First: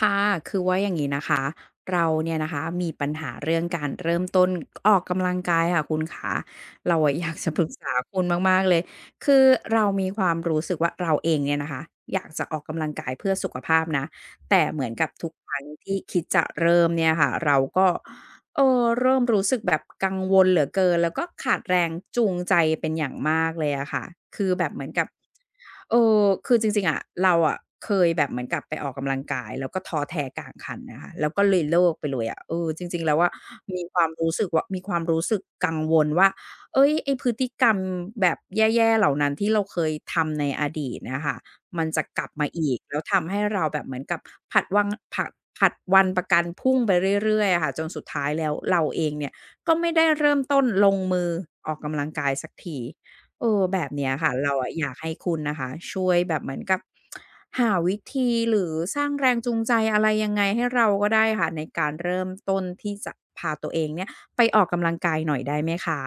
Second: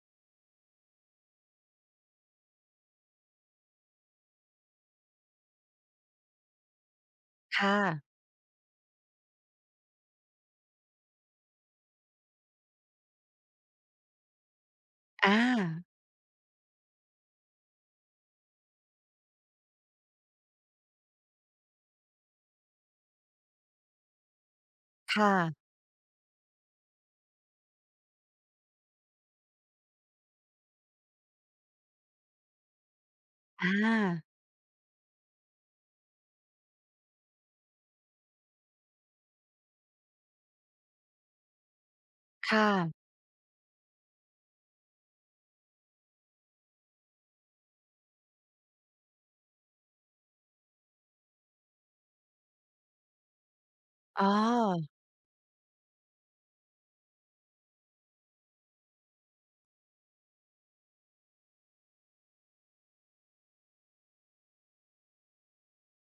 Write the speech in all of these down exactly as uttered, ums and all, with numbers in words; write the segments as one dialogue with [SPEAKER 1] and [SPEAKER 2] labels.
[SPEAKER 1] ค่ะคือว่าอย่างงี้นะคะ เราเนี่ยนะคะมีปัญหาเรื่องการเริ่มต้นออกกำลังกายค่ะคุณขาเราอะ อยากจะปรึก
[SPEAKER 2] ค่ะ
[SPEAKER 1] ษาคุณมากๆเลย คือเรามีความรู้สึกว่าเราเองเนี่ยนะคะ อยากจะออกกำลังกายเพื่อสุขภาพนะ แต่เหมือนกับ
[SPEAKER 2] อ
[SPEAKER 1] ทุกครั้ง
[SPEAKER 2] า
[SPEAKER 1] ที่คิดจะเริ่มเนี่ยค่ะเราก็ เออเริ่มรู้สึกแบบกังวลเหลือเกินแล้วก็ขาดแรงจูงใจเป็นอย่างมากเลยอะค่ะคือแบบเหมือนกับ
[SPEAKER 2] ค่ะ
[SPEAKER 1] เออคือจริงๆอะเราอะเคยแบบเหมือนกับไปออกกำลังกายแล้วก็ท้อแท้กลางคันนะคะแล้วก็เลยเลิกไปเลยอะเออจริงๆแล้วอะ
[SPEAKER 2] อ
[SPEAKER 1] มีความรู้
[SPEAKER 2] า
[SPEAKER 1] สึกว่ามีความรู้สึกกังวลว่าเฮ้ยไอ้พฤติกรรมแบบแย่ๆเหล่านั้นที่เราเคยทำในอดีตน่ะค่ะ มันจะกลับมา
[SPEAKER 2] ค่ะ
[SPEAKER 1] อีกแล้วทำให้เราแบบเหมือนกับผัดวังผัดผัดวันประกันพรุ่งไปเรื่อยๆอะค่ะจนสุดท้ายแล้วเราเองเนี่ยก็ไม่ได้เริ่มต้นลงมือออกกำลังกายสักทีเออแบบเนี้ย
[SPEAKER 2] อ๋อ
[SPEAKER 1] ค่ะเราอะอยากให้คุณนะคะช่วยแบบเหมือนกับหาวิธีหรือสร้างแรงจูงใจอะไรยังไงให้เราก็ได้ค่ะในการเริ่มต้นที่จะพาตัวเองเนี่ยไปออกกำลังกายหน่อยได้ไหมคะ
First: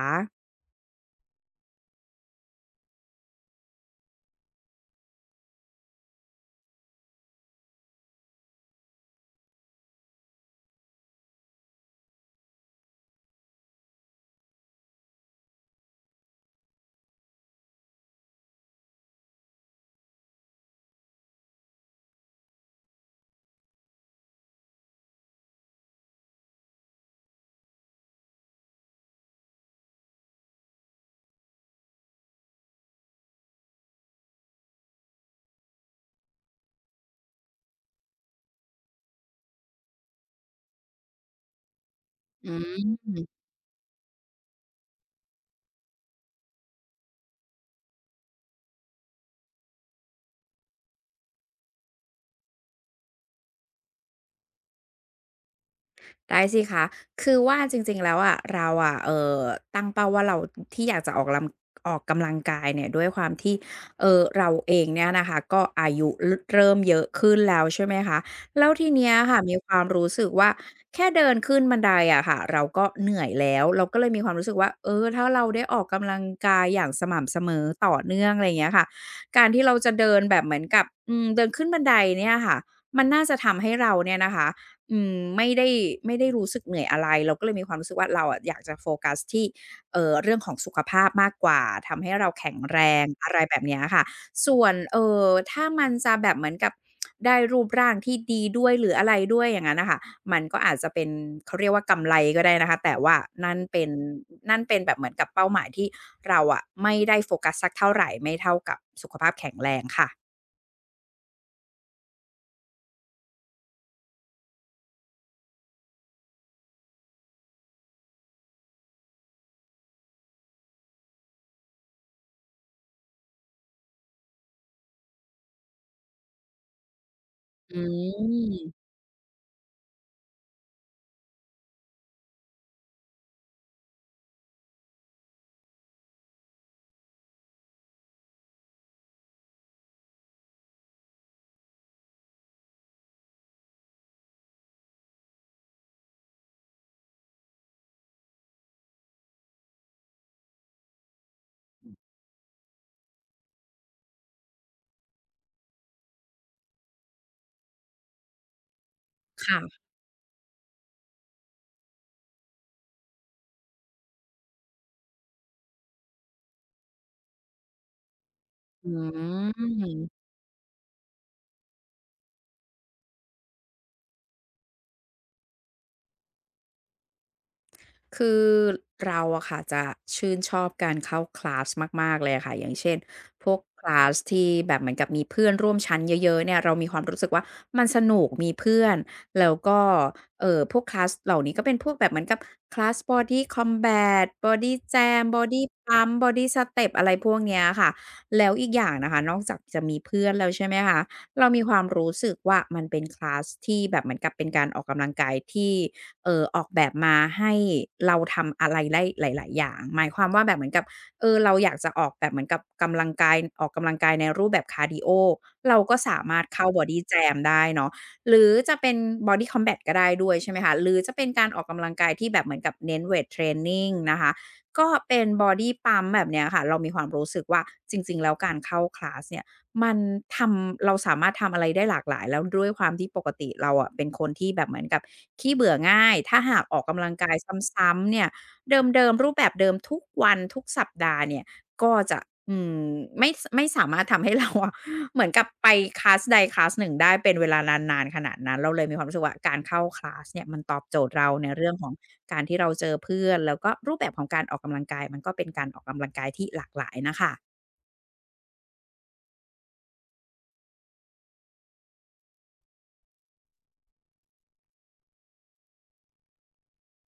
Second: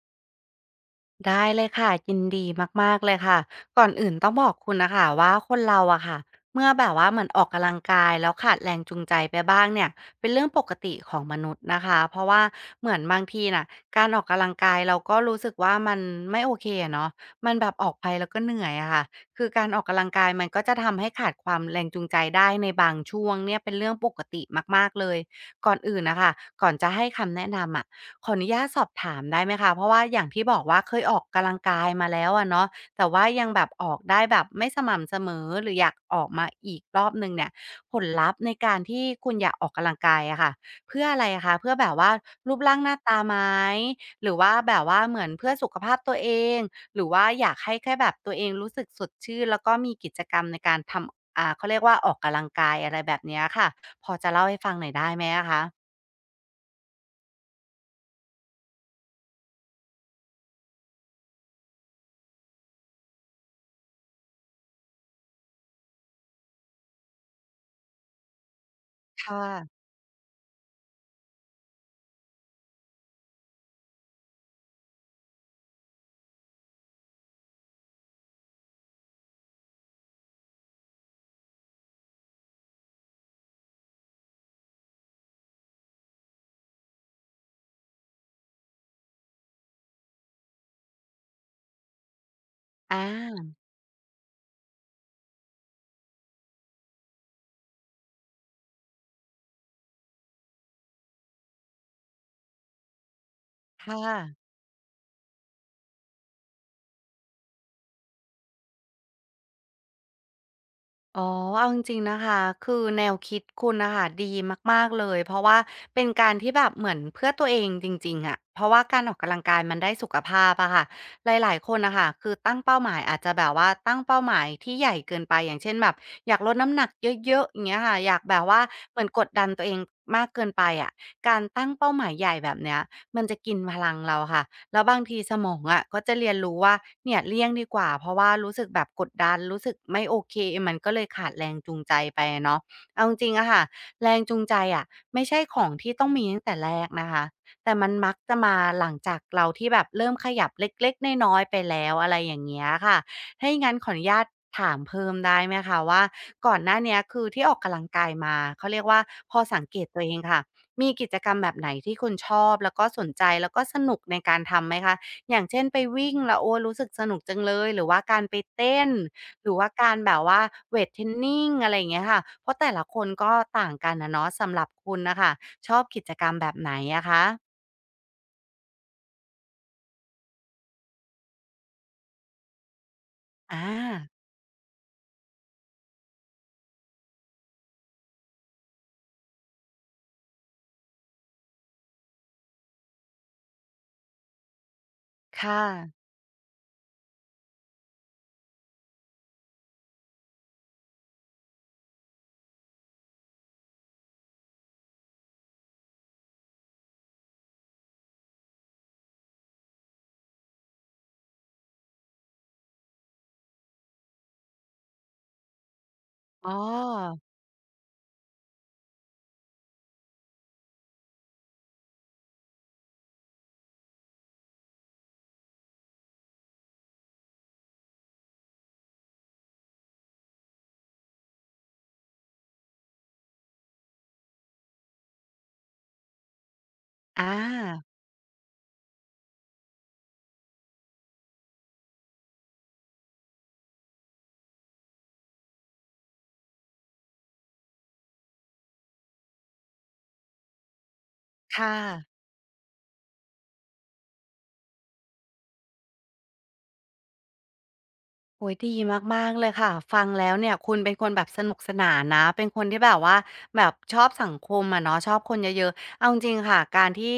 [SPEAKER 2] ได้เลยค่ะยินดีมากๆเลยค่ะก่อนอื่นต้องบอกคุณนะคะว่าคนเราอะค่ะเมื่อแบบว่าเหมือนออกกำลังกายแล้วขาดแรงจูงใจไปบ้างเนี่ยเป็นเรื่องปกติของมนุษย์นะคะเพราะว่าเหมือนบางทีน่ะการออกกำลังกายเราก็รู้สึกว่ามันไม่โอเคอะเนาะมันแบบออกไปแล้วก็เหนื่อยอะค่ะคือการออกกำลังกายมันก็จะทำให้ขาดความแรงจูงใจได้ในบางช่วงเนี่ยเป็นเรื่องปกติมากๆเลยก่อนอื่นนะคะก่อนจะให้คำแนะนำอะ ขออนุญาตสอบถามได้ไหมคะ เพราะว่าอย่างที่บอกว่าเคยออกกำลังกายมาแล้วอะเนาะแต่ว่ายังแบบออกได้แบบไม่สม่ำเสมอหรืออยากออกมาอีกรอบหนึ่งเนี่ยผลลัพธ์ในการที่คุณอยากออกกำลังกายอะค่ะเพื่ออะไรอะคะเพื่อแบบว่า
[SPEAKER 1] อื
[SPEAKER 2] รูปร่างห
[SPEAKER 1] ม
[SPEAKER 2] น้าตาไหมหรือว่าแบบว่าเหมือนเพื่อสุขภาพตัวเอง หรือว่าอยากให้แค่แบบตัวเองรู้สึกสดชื่นแล้วก็มีกิจกรรมในการทำอ่าเขาเรียกว่าออกกำลังกายอะไรแบบเนี้ยค่ะพอจะเล่าให้ฟังหน่อยได้ไหมอะคะ
[SPEAKER 1] ได้สิคะ คือว่าจริงๆแล้วอะเราอะเอ่อตั้งเป้าว่าเราที่อยากจะออกลำออกกำลังกายเนี่ยด้วยความที่เอ่อเราเองเนี่ยนะคะก็อายุรเริ่มเยอะขึ้นแล้วใช่ไหมคะแล้วทีเนี้ยค่ะ
[SPEAKER 2] ค่ะ
[SPEAKER 1] มีความรู้สึกว่าแค่เดินขึ้นบันไดอะค่ะเราก็เหนื่อยแล้วเราก็เลยมีความรู้สึกว่าเออถ้าเราได้ออกกำลังกายอย่างสม่ำเสมอต่อเนื่องอะไรอย่างเงี้ยค่ะการที่เราจะเดินแบบเหมือนกับอืมเดินขึ้นบันไดเนี่ยค่ะมันน่าจะทำให้เราเนี่ยนะคะ อืมไม่ได้ไม่ได้รู้สึกเหนื่อยอะไรเราก็เลยมีความรู้สึกว่าเราอะอยากจะโฟกัสที่เอ่อเรื่องของสุขภาพมากกว่าทำให้เราแข็งแร
[SPEAKER 2] อ
[SPEAKER 1] งอะไร
[SPEAKER 2] า
[SPEAKER 1] แบบเนี้ยค่ะส่วนเอ่อถ้ามันจะแบบเหมือนกับได้รูปร่างที่ดีด้วยหรืออะไรด้วยอย่างงั้นน่ะค่ะมันก็อาจจะเป็นเขาเรียกว่ากำไรก็ได้นะคะแต่ว่านั่นเป็น
[SPEAKER 2] ค่ะ
[SPEAKER 1] นั่นเป็นแบบเหมือนกับเป้าหมายที่เราอะไม่ได้โฟกัสสักเท่าไรไม่เท่ากับสุขภาพแข็งแรงค่ะ
[SPEAKER 2] อ๋อเอาจริงๆนะคะคือแนวคิดคุณนะคะดีมากๆ เลย เพราะว่าเป็นการที่แบบเหมือนเพื่อตัวเองจริงๆอะเพราะว่าการออกกำลังกายมันได้สุขภาพอะค่ะ หลายๆ คนนะคะคือตั้งเป้าหมายอาจจะแบบว่าตั้งเป้าหมายที่ใหญ่เกินไปอย่างเช่นแบบอยากลดน้ำหนักเยอะๆอย่างเงี้
[SPEAKER 1] อื
[SPEAKER 2] ยค่ะอยากแบบ
[SPEAKER 1] ม
[SPEAKER 2] ว่าเหมือนกดดันตัวเองมากเกินไปอะการตั้งเป้าหมายใหญ่แบบเนี้ยมันจะกินพลังเราค่ะ แล้วบางทีสมองอะก็จะเรียนรู้ว่าเนี่ยเลี่ยงดีกว่าเพราะว่ารู้สึกแบบกดดันรู้สึกไม่โอเคมันก็เลยขาดแรงจูงใจไปอะเนาะเอาจริงๆอะค่ะแรงจูงใจอะไม่ใช่ของที่ต้องมีตั้งแต่แรกนะคะแต่มันมักจะมาหลังจากเราที่แบบเริ่มขยับเล็กๆน้อยๆไปแล้วอะไรอย่างเงี้ยค่ะถ้าอย่างนั้นขออนุญาตถามเพิ่มได้ไหมคะว่าก่อนหน้าเนี้ยคือที่ออกกำลังกายมาเขาเรียกว่าพอสังเก
[SPEAKER 1] ค่ะ
[SPEAKER 2] ตตัวเองค่ะ มีกิจกรรมแบบไหนที่คุณชอบแล้วก็สนใจแล้วก็สนุกในการทำไหมคะอย่างเช่นไปวิ่งแล้วโอ้รู้สึกสนุกจังเลยหรือว่าการไปเต้น
[SPEAKER 1] อื
[SPEAKER 2] หรือว่าการ
[SPEAKER 1] ม
[SPEAKER 2] แบบว่าเวตเทรนนิ n งอะไรอย่างเงี้ยค่ะ เพราะแต่ละคนก็ต่างกันอะเนาะสำหรับคุณน่ะค่ะชอบกิจกรรมแบบไหนอะคะ
[SPEAKER 1] คือเราอะค่ะจะชื่นชอบการเข้าคลาสมากๆเลยอะค่ะอย่างเช่นพวก
[SPEAKER 2] อา
[SPEAKER 1] คลาสที่แบบเหมือนกับมีเพื่อนร่วมชั้นเยอะๆเนี่ยเรามีความรู้สึกว่ามันสนุกมีเพื่อนแล้วก็เอ่อพวกคลาสเหล่านี้ก็เป็นพวกแบบเหมือนกับคลาส Body Combat บอดี้ แจม
[SPEAKER 2] ค่ะ
[SPEAKER 1] บอดี้ พัมพ์ บอดี้ สเต็ป อะไรพวกเนี้ยค่ะแล้วอีกอย่างนะคะนอกจากจะมีเพื่อนแล้วใช่ไหมคะเรามีความรู้สึกว่ามันเป็นคลาสที่แบบเหมือนกับเป็นการออกกำลังกายที่ เอ่อออกแบบมาให้เราทำอะไรได้หลาย ๆ อย่างหมายความว่าแบบเหมือนกับเออเราอยากจะออกแบบเหมือนกับกำลังกายออกกำลังกายในรูปแบบคาร์ดีโอเราก็สามารถ
[SPEAKER 2] อ๋อ
[SPEAKER 1] เข้า Body Jam ได้เนาะหรือจะเป็น Body Combat ก็ได้ด้วยใช่ไหมคะหรือจะเป็นการออกกำลังกายที่แบบเหมือนกับเน้นเวตเทรนนิงนะคะก็เป็น Body Pump แบบเนี้ยค่ะเรามีความรู้สึกว่าจริง ๆ แล้วการเข้าคลาสเนี่ย มันทำเราสามารถทำอะไรได้หลากหลายแล้วด้วยความที่ปกติเราอะเป็นคนที่แบบเหมือนกับขี้เบื่อง่ายถ้าหากออกกำลัง
[SPEAKER 2] อา
[SPEAKER 1] กายซ้ำๆเนี่ยเดิมๆรูปแบบเดิมทุกวันทุกสัปดาห์เนี่ยก็จะอืมไม่สไม่สามารถทำให้เราอะ เหมือนกับไปคลาสใดคลาสหนึ่งได้เป็นเวลานานๆขนาดนั้นเราเลยมีความรู้สึกว่าการเข้าคลาสเนี่ยมันตอบโจทย์เราใน
[SPEAKER 2] ค
[SPEAKER 1] เรื่องของ
[SPEAKER 2] ่ะ
[SPEAKER 1] การที่เราเจอเพื่อนแล้วก็รูปแบบของการออกกำลังกายมันก็เป็นการออกกำลังกายที่หลากหลายน่ะค่ะ
[SPEAKER 2] โอ้ยดีมากๆเลยค่ะฟังแล้วเนี่ยคุณเป็นคนแบบสนุกสนานนะเป็นคนที่แบบว่าแบบชอบสังคมอะเนาะชอบคนเยอะๆเอาจริงๆค่ะการที่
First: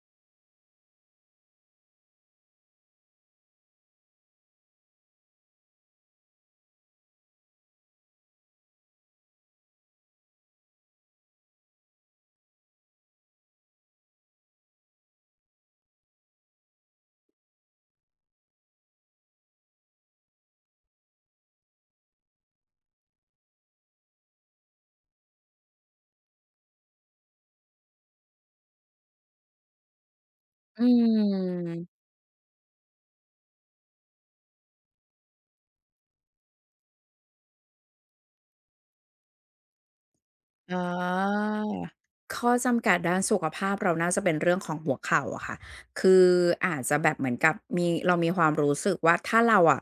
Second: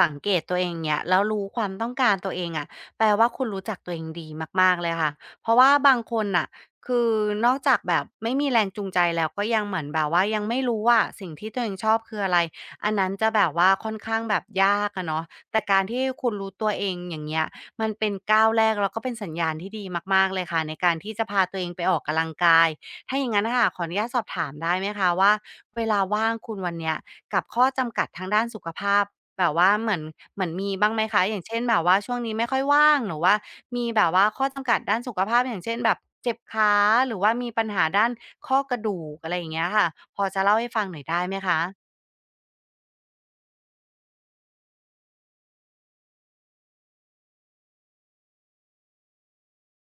[SPEAKER 2] สังเกตตัวเองงเงี้ยแล้วรู้ความต้องการตัวเองอะแปลว่าคุณรู้จักตัวเองดีมากๆเลยค่ะเพราะว่าบางคนน่ะคือนอกจากแบบไม่มีแรงจูงใจแล้วก็ยังเหมือนแบบว่ายังไม่รู้ว่าสิ่งที่ตัวเองชอบคืออะไรอันนั้นจะแบบว่าค่อนข้างแบบยากอะเนาะแต่การที่คุณรู้ตัวเองอย่างเงี้ย มันเป็นก้าวแรกแล้วก็เป็นสัญญาณที่ดีมากๆเลยค่ะในการที่จะพาตัวเองไปออกกำลังกายถ้าอย่างงั้นน่ะค่ะขออนุญาตสอบถามได้ไหมคะว่าเวลาว่างคุณวันเนี้ยกับข้อจำกัดทางด้านสุขภาพแบบว่าเหมือนเหมือนมี
[SPEAKER 1] อื
[SPEAKER 2] บ้างไหมคะอย่างเช่นแบบว่า
[SPEAKER 1] ม
[SPEAKER 2] ช่วงนี้ไม่ค่อยว่างหรือว่ามีแบบว่าข้อจำกัดด้านสุขภาพอย่างเช่นแบบเจ็บขาหรือว่ามีปัญหาด้านข้อกระดูกอะไรอย่างเงี้ยค่ะพอจะเล่าให้
[SPEAKER 1] อา
[SPEAKER 2] ฟังหน่อยได้ไหมคะ
[SPEAKER 1] ข้อจำกัดด้านสุขภาพเราน่าจะเป็นเรื่องของหัวเข่าอะค่ะคืออาจจะแบบเหมือนกับมีเรามีความรู้สึกว่าถ้าเราอะ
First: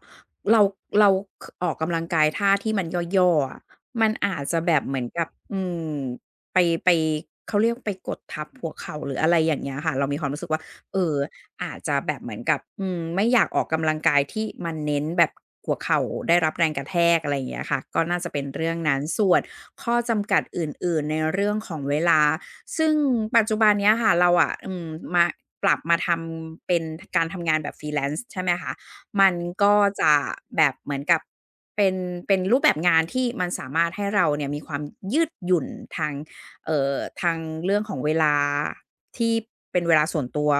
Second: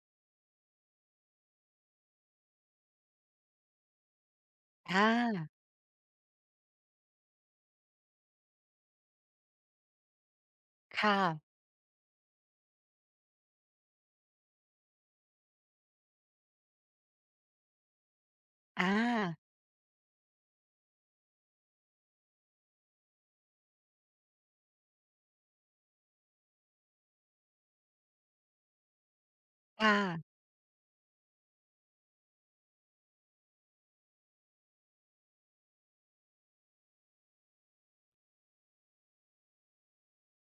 [SPEAKER 1] เราเราคออกกำลังกายท่าที่มันย่อๆอะมันอาจจะแบบเหมือน
[SPEAKER 2] อา
[SPEAKER 1] กับอืมไปไปเขาเรียกไปกดทับหัวเข่าหรืออะไรอย่างเงี้ยค่ะเรามีความรู้สึกว่าเอ่อ
[SPEAKER 2] ค่ะ
[SPEAKER 1] อาจจะแบบเหมือนกับอืมไม่อยากออกกำลังกายที่มันเน้นแบบหัวเข่าได้รับแรงกระแทกอะไรอย่างเงี้ยค่ะก็น่าจะเป็นเรื่อง
[SPEAKER 2] อา
[SPEAKER 1] นั้นส่วน ข้อจำกัดอื่นๆในเรื่องของเวลา ซึ่งปัจจุบันเนี้ยค่ะเราอะอืมมาปรับมาทำเป็นการทำงานแบบ Freelance ใช่ไหมคะมันก็
[SPEAKER 2] ค่ะ
[SPEAKER 1] จะแบบเหมือนกับเป็นเป็นรูปแบบงานที่มันสามารถให้เราเนี่ยมีความยืดหยุ่นทางเอ่อทางเรื่องของเวลาที่เป็นเวลาส่วนตัว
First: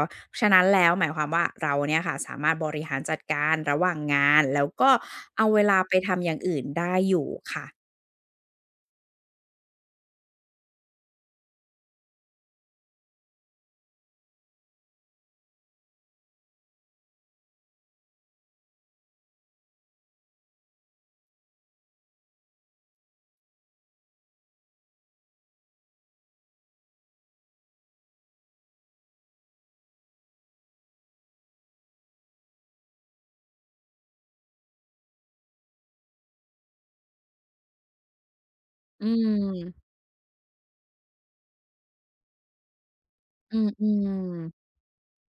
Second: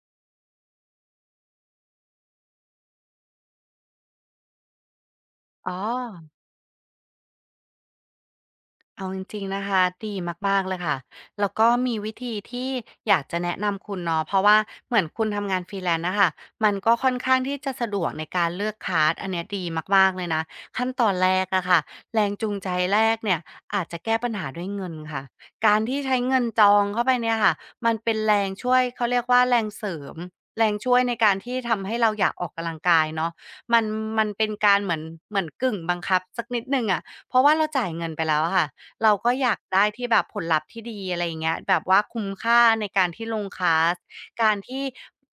[SPEAKER 1] ฉะนั้นแล้วหมายความว่าเราเนี่ยค่ะสามารถบริหารจัดการระหว่างงานแล้วก็เอาเว
[SPEAKER 2] อ๋อ
[SPEAKER 1] ลาไปทำอย่างอื่นได้อยู่ค่ะ
[SPEAKER 2] เอาจริงๆนะคะดีมากๆเลยค่ะแล้วก็มีวิธีที่อยากจะแนะนำคุณเนาะเพราะว่าเหมือนคุณทำงาน Freelance นซ์นะค่ะมันก็ค่อนข้างที่จะสะดวกในการเลือกคลาสอันเนี้ยดีมากๆเลยนะขั้นตอนแรกอะค่ะแรงจูงใจแรกเนี่ยอาจจะแก้ปัญหาด้วยเงินค่ะการที่ใช้เงินจองเข้าไปเนี่ยค่ะมันเป็นแรงช่วยเขาเรียกว่าแรงเสริมแรงช่วยในการที่ทำให้เราอยากออกกำลังกายเนาะมันมันเป็นการเหมือนเหมือนกึ่งบังคับสักนิดนึ่งอะเพราะว่าเราจ่ายเงินไปแล้วอะค่ะ เรา
[SPEAKER 1] อื
[SPEAKER 2] ก็อยากได้
[SPEAKER 1] ม
[SPEAKER 2] ที่แบบผลลัพธ์ที่ดีอะไรอย่างเงี้ยแบบว่าคุ้มค่าในการที่ลงคลา
[SPEAKER 1] อื
[SPEAKER 2] ส
[SPEAKER 1] ม
[SPEAKER 2] การ
[SPEAKER 1] ๆ
[SPEAKER 2] ที่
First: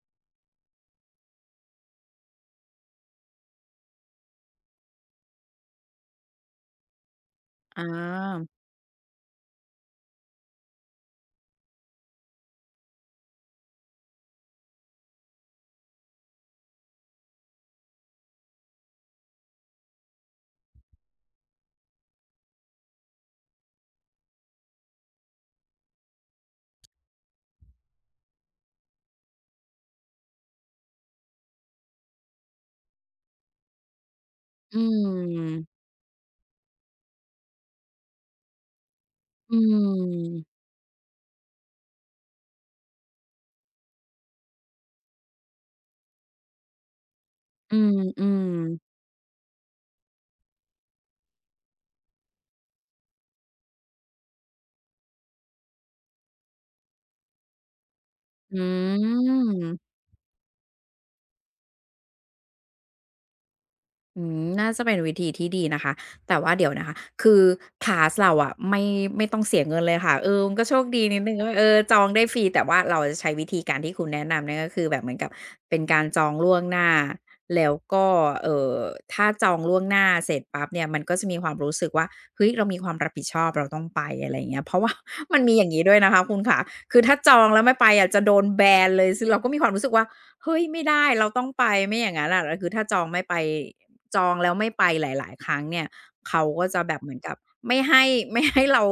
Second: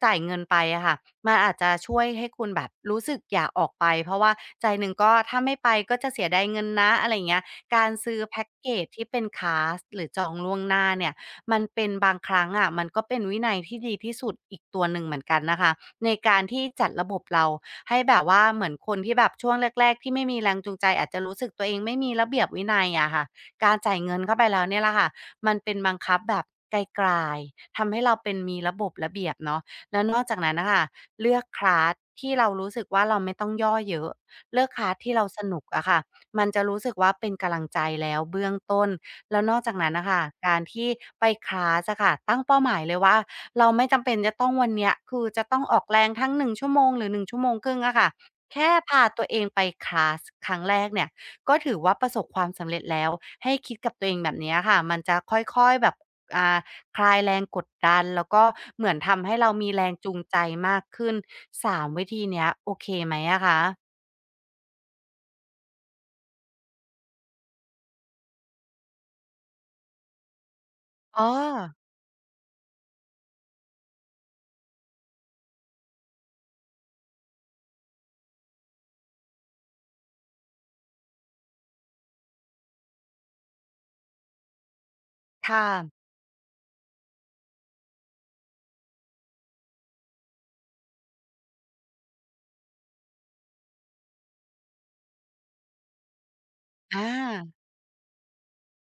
[SPEAKER 2] จ่ายเงินไปอะค่ะมันอาจจะช่วยให้คุณแบบรู้สึกอยากออกไปเพราะว่าใจหนึ่งก็ถ้าไม่ไปก็จะเสียดายเงินนะอะไรอย่างเงี้ย
[SPEAKER 1] อ
[SPEAKER 2] การซื้อแพ็
[SPEAKER 1] า
[SPEAKER 2] กเกจที่เป็นคลาสหรือจองล่วงหน้าเนี่ยมันเป็นบางครั้งอะมันก็เป็นวินัยที่ดีที่สุดอีกตัวหนึ่งเหมือนกันนะคะในการที่จัดระบบเราให้แบบว่าเหมือนคนที่แบบช่วงแรกๆที่ไม่มีแรงจูงใจอาจจะรู้สึกตัวเองไม่มีระเบียบวินัยอะค่ะ การจ่ายเงินเข้าไปแล้วเนี่ยแหละค่ะมันเป็นบังคับแบบไกลๆทำให้เราเป็นมีระบบระเบียบเนาะแล้วนอกจากนั้นนะค่ะเลือกคลาสที่เรารู้สึกว่าเราไม่ต้องย่อเยอะเลือก
[SPEAKER 1] อื
[SPEAKER 2] คลาสที่เราสนุก
[SPEAKER 1] ม
[SPEAKER 2] อะค่ะมันจะรู้สึกว่าเป็นกำลังใจแล้วเบื้องต้นแล้วน
[SPEAKER 1] อื
[SPEAKER 2] อกจากนั้นนะคะกา
[SPEAKER 1] ม
[SPEAKER 2] รที่ไปคลาสอะค่ะตั้งเป้าหมายเลยว่าเราไม่จำเป็นจะต้องวันเนี้ยคือจะต้องออกแรงทั้งหนึ่งชั่วโมงหรือหนึ่งชั่วโมงค
[SPEAKER 1] อื
[SPEAKER 2] รึ่งอะค่ะ
[SPEAKER 1] ม
[SPEAKER 2] แค่พา
[SPEAKER 1] ๆ
[SPEAKER 2] ตัวเองไปคลาสครั้งแรกเนี่ย ก็ถือว่าประสบความสำเร็จแล้วให้คิดกับตัวเองแบบเนี้ยค่ะมันจะค่อยๆแบบอ่าคลายแรงกดดันแล้วก็
[SPEAKER 1] อื
[SPEAKER 2] เหมือนทำให้เรามีแร
[SPEAKER 1] ม
[SPEAKER 2] งจูงใจมากขึ้นสามวิธีเนี้ยโอเคไหมอะคะ
[SPEAKER 1] อืมน่าจะเป็นวิธีที่ดีนะคะแต่ว่าเดี๋ยวนะคะคือคลาสเราอะไม่ไม่ต้องเสียเงินเลยค่ะเออมันก็โชคดีนิ
[SPEAKER 2] อ๋
[SPEAKER 1] ด
[SPEAKER 2] อ
[SPEAKER 1] หนึ่งว่าเออจองได้ฟรีแต่ว่าเราจะใช้วิธีการที่คุณแนะนำเนี่ยก็คือแบบเหมือนกับเป็นการจองล่วงหน้าแล้วก็เอ่อถ้าจองล่วงหน้าเสร็จปั๊บเนี่ยมันก็จะมีความรู้สึกว่าเฮ้ยเรามีความรับผิดชอบเราต้องไปอะไรอย่างเงี้ยเพราะว่า มันมีอ
[SPEAKER 2] ค่ะ
[SPEAKER 1] ย่างงี้ด้วยนะคะคุณขาคือถ้าจองแล้วไม่ไปอะจะโดนแบนเลยซึ่งเราก็มีความรู้สึกว่า เฮ้ยไม่ได้เราต้องไปไม่อย่างงั้นอะแล้วคือถ้าจองไม่ไปจองแล้วไม่ไปหลายๆครั้งเนี่ยเขาก็จะแบ
[SPEAKER 2] อ
[SPEAKER 1] บเหมือนกับ
[SPEAKER 2] า
[SPEAKER 1] ไม่ให้ ไม่ให้เรา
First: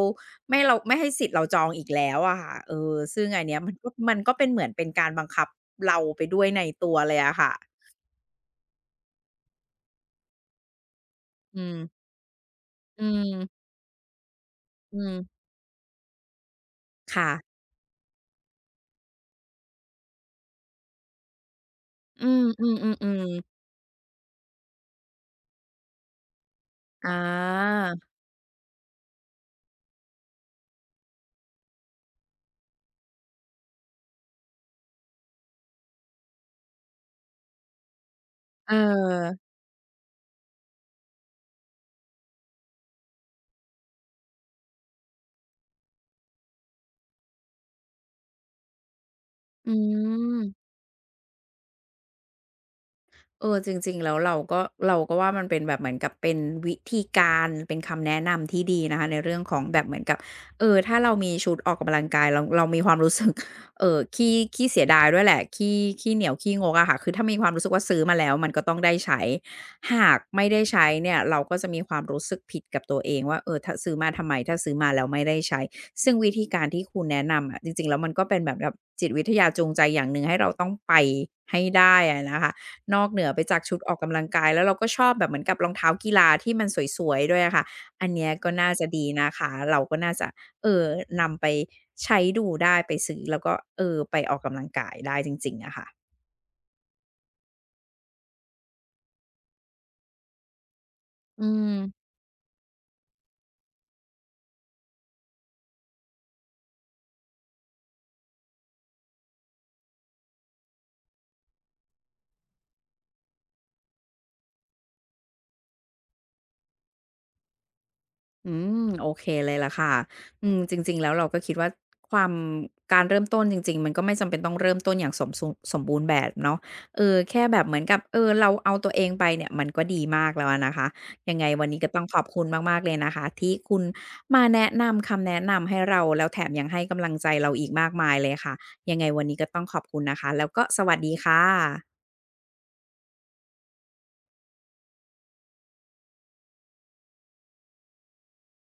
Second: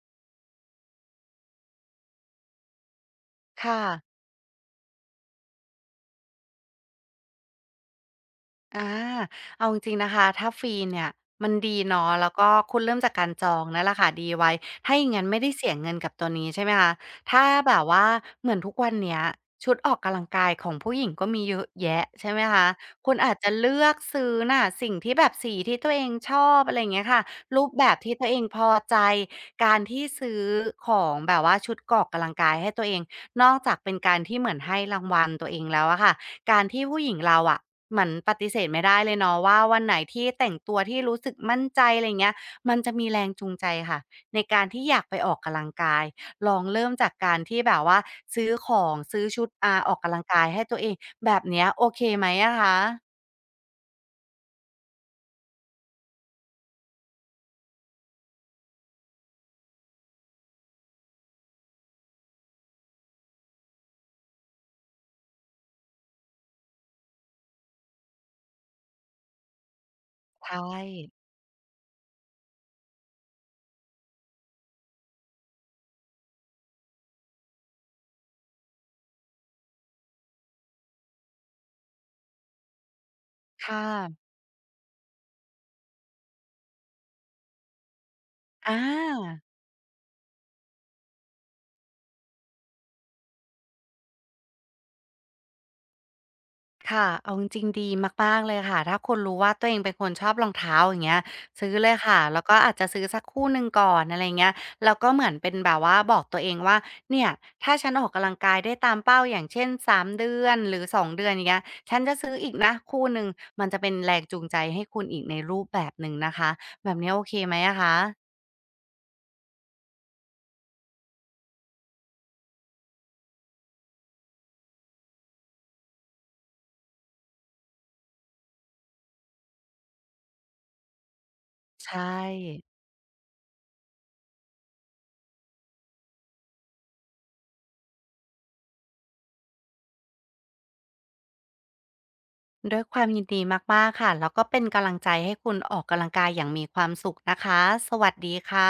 [SPEAKER 1] ไม่ให้เราไม่ให้สิทธิ์เราจองอีกแล้วอะค่ะเออซึ่งอันเนี้ยมัน
[SPEAKER 2] ค่ะ
[SPEAKER 1] ก็มันก็เป็นเหมือนเป็นการบังคับเราไปด้วยในตัวเลยอะค่ะ
[SPEAKER 2] อาเอาจริงๆนะคะถ้าฟรีเนี่ยมัน
[SPEAKER 1] อืม
[SPEAKER 2] ดีเนาะแล้วก็คุณเริ่ม
[SPEAKER 1] อื
[SPEAKER 2] จากการจอง
[SPEAKER 1] ม
[SPEAKER 2] นั่นแหละค่ะดีไว้ถ้า
[SPEAKER 1] อื
[SPEAKER 2] อย่า
[SPEAKER 1] ม
[SPEAKER 2] งงั้นไม่ได้เสียเงินกับตัวนี้ใช่ไหมคะถ้า
[SPEAKER 1] ค่ะ
[SPEAKER 2] แบบว่าเหมือนทุกวันเนี้ยชุดออกกำลังกายของผู้หญิงก็มีเยอะแยะ
[SPEAKER 1] อื
[SPEAKER 2] ใช่ไหม
[SPEAKER 1] ม
[SPEAKER 2] คะคุณ
[SPEAKER 1] ๆ
[SPEAKER 2] อาจ
[SPEAKER 1] ๆ
[SPEAKER 2] จะ
[SPEAKER 1] ๆ
[SPEAKER 2] เลือกซื้อน่ะสิ่งที่แบบสีที่ตัวเองชอบอะไรอย่างเงี้ย
[SPEAKER 1] อา
[SPEAKER 2] ค่ะรูปแบบที่ตัวเองพอใจการที่ซื้อของแบบว่าชุดออกกำลังกายให้ตัวเองนอกจากเป็นการที่เหมือนให้รางวัลตัวเองแล้วอะค่ะการที่ผู้หญิงเราอะ เหมือนปฏิเสธ
[SPEAKER 1] เออ
[SPEAKER 2] ไม่ได้เลยเนาะว่าวันไหนที่แต่งตัวที่รู้สึกมั่นใจอะไรเงี้ยมันจะมีแรงจูงใจค่ะในการที่อยากไปออกกำลังกายลองเริ่มจากการที่แบบว่าซื้อของซื้อชุด
[SPEAKER 1] อื
[SPEAKER 2] อาออกกำลังกายให้
[SPEAKER 1] ม
[SPEAKER 2] ตัวเองแบบเนี้ยโอเคไหมอะคะ
[SPEAKER 1] เออจริงๆแล้วเราก็เราก็ว่ามันเป็นแบบเหมือนกับเป็นวิธีการเป็นคำแนะนำที่ดีนะคะในเรื่องของแบบเหมือนกับเออถ้าเรามีชุดออกกำลังกายเราเรามีความ รู้สึกเอ่อขี้ขี้เสียดายด้วยแหละขี้ขี้เหนียวขี้งกอะค่ะคือถ้ามีความรู้สึกว่าซื้อมาแล้วมันก็ต้องได้ใช้หากไม่ได้
[SPEAKER 2] ใช่
[SPEAKER 1] ใช้เนี่ยเราก็จะมีความรู้สึกผิดกับตัวเองว่าเออถ้าซื้อมาทำไมถ้าซื้อมาแล้วไม่ได้ใช้ซึ่งวิธีการที่คุณแนะนำอะจริงๆแล้วมันก็เป็นแบบแบบจิตวิทยาจูงใจอย่างหนึ่งให้เราต้องไปให้ได้อะนะคะ นอกเหนือไปจากชุด
[SPEAKER 2] ค่ะ
[SPEAKER 1] ออกกำลังกายแล้วเราก็ชอบแบบเหมือนกับรองเท้ากีฬาที่มันสวยๆด้วยอะค่ะ อันเนี้ยก็
[SPEAKER 2] อ
[SPEAKER 1] น่าจะดีนะ
[SPEAKER 2] า
[SPEAKER 1] คะ เราก็น่าจะเอ่อนำไปใช้ดูได้ไปซื้อแล้วก็เออไปออกกำลังกายได้จริงๆอะค่ะ
[SPEAKER 2] ค่ะเอาจริงๆดีมากๆเลยค่ะถ้าคุณรู้ว่าตัวเองเป็นคนชอบรองเท้าอย่างเงี้ย
[SPEAKER 1] อื
[SPEAKER 2] ซื้อเลย
[SPEAKER 1] ม
[SPEAKER 2] ค่ะแล้วก็อาจจะซื้อสักคู่หนึ่งก่อนอะไรเงี้ยแล้วก็เหมือนเป็นแบบว่าบอกตัวเองว่าเนี่ยถ้าฉันออกกำลังกายได้ตามเป้าอย่างเช่นสามเดือนหรือสองเดือนอย่างเงี้ยฉันจะซื้ออีกนะคู่หนึ่งมันจะเป็นแรงจูงใจให้คุณอีกในรูปแบบหนึ่งนะคะแบบนี้โอเคไหมอะคะ
[SPEAKER 1] อืมโอเคเลยล่ะค่ะอืมจริงๆแล้วเราก็คิดว่าความการเริ่มต้นจริงๆมันก็ไม่จำเป็นต้องเริ่มต้นอย่างสมซุสมบูรณ์แบบเนาะเออแค่แบบเหมือนกับเออเราเอาตัวเองไปเนี่ยมันก็ดีมากแล้วอะนะคะยังไงวันนี้ก็ต้
[SPEAKER 2] ใช่
[SPEAKER 1] องขอบคุณมากๆเลยนะคะที่คุณมาแนะนำคำแนะนำให้เราแล้วแถมยังให้กำลังใจเราอีกมากมายเลยค่ะยังไงวันนี้ก็ต้องขอบคุณนะคะแล้วก็สวัสดีค่ะ
[SPEAKER 2] ด้วยความยินดีมากๆค่ะแล้วก็เป็นกำลังใจให้คุณออกกำลังกายอย่างมีความสุขนะคะสวัสดีค่ะ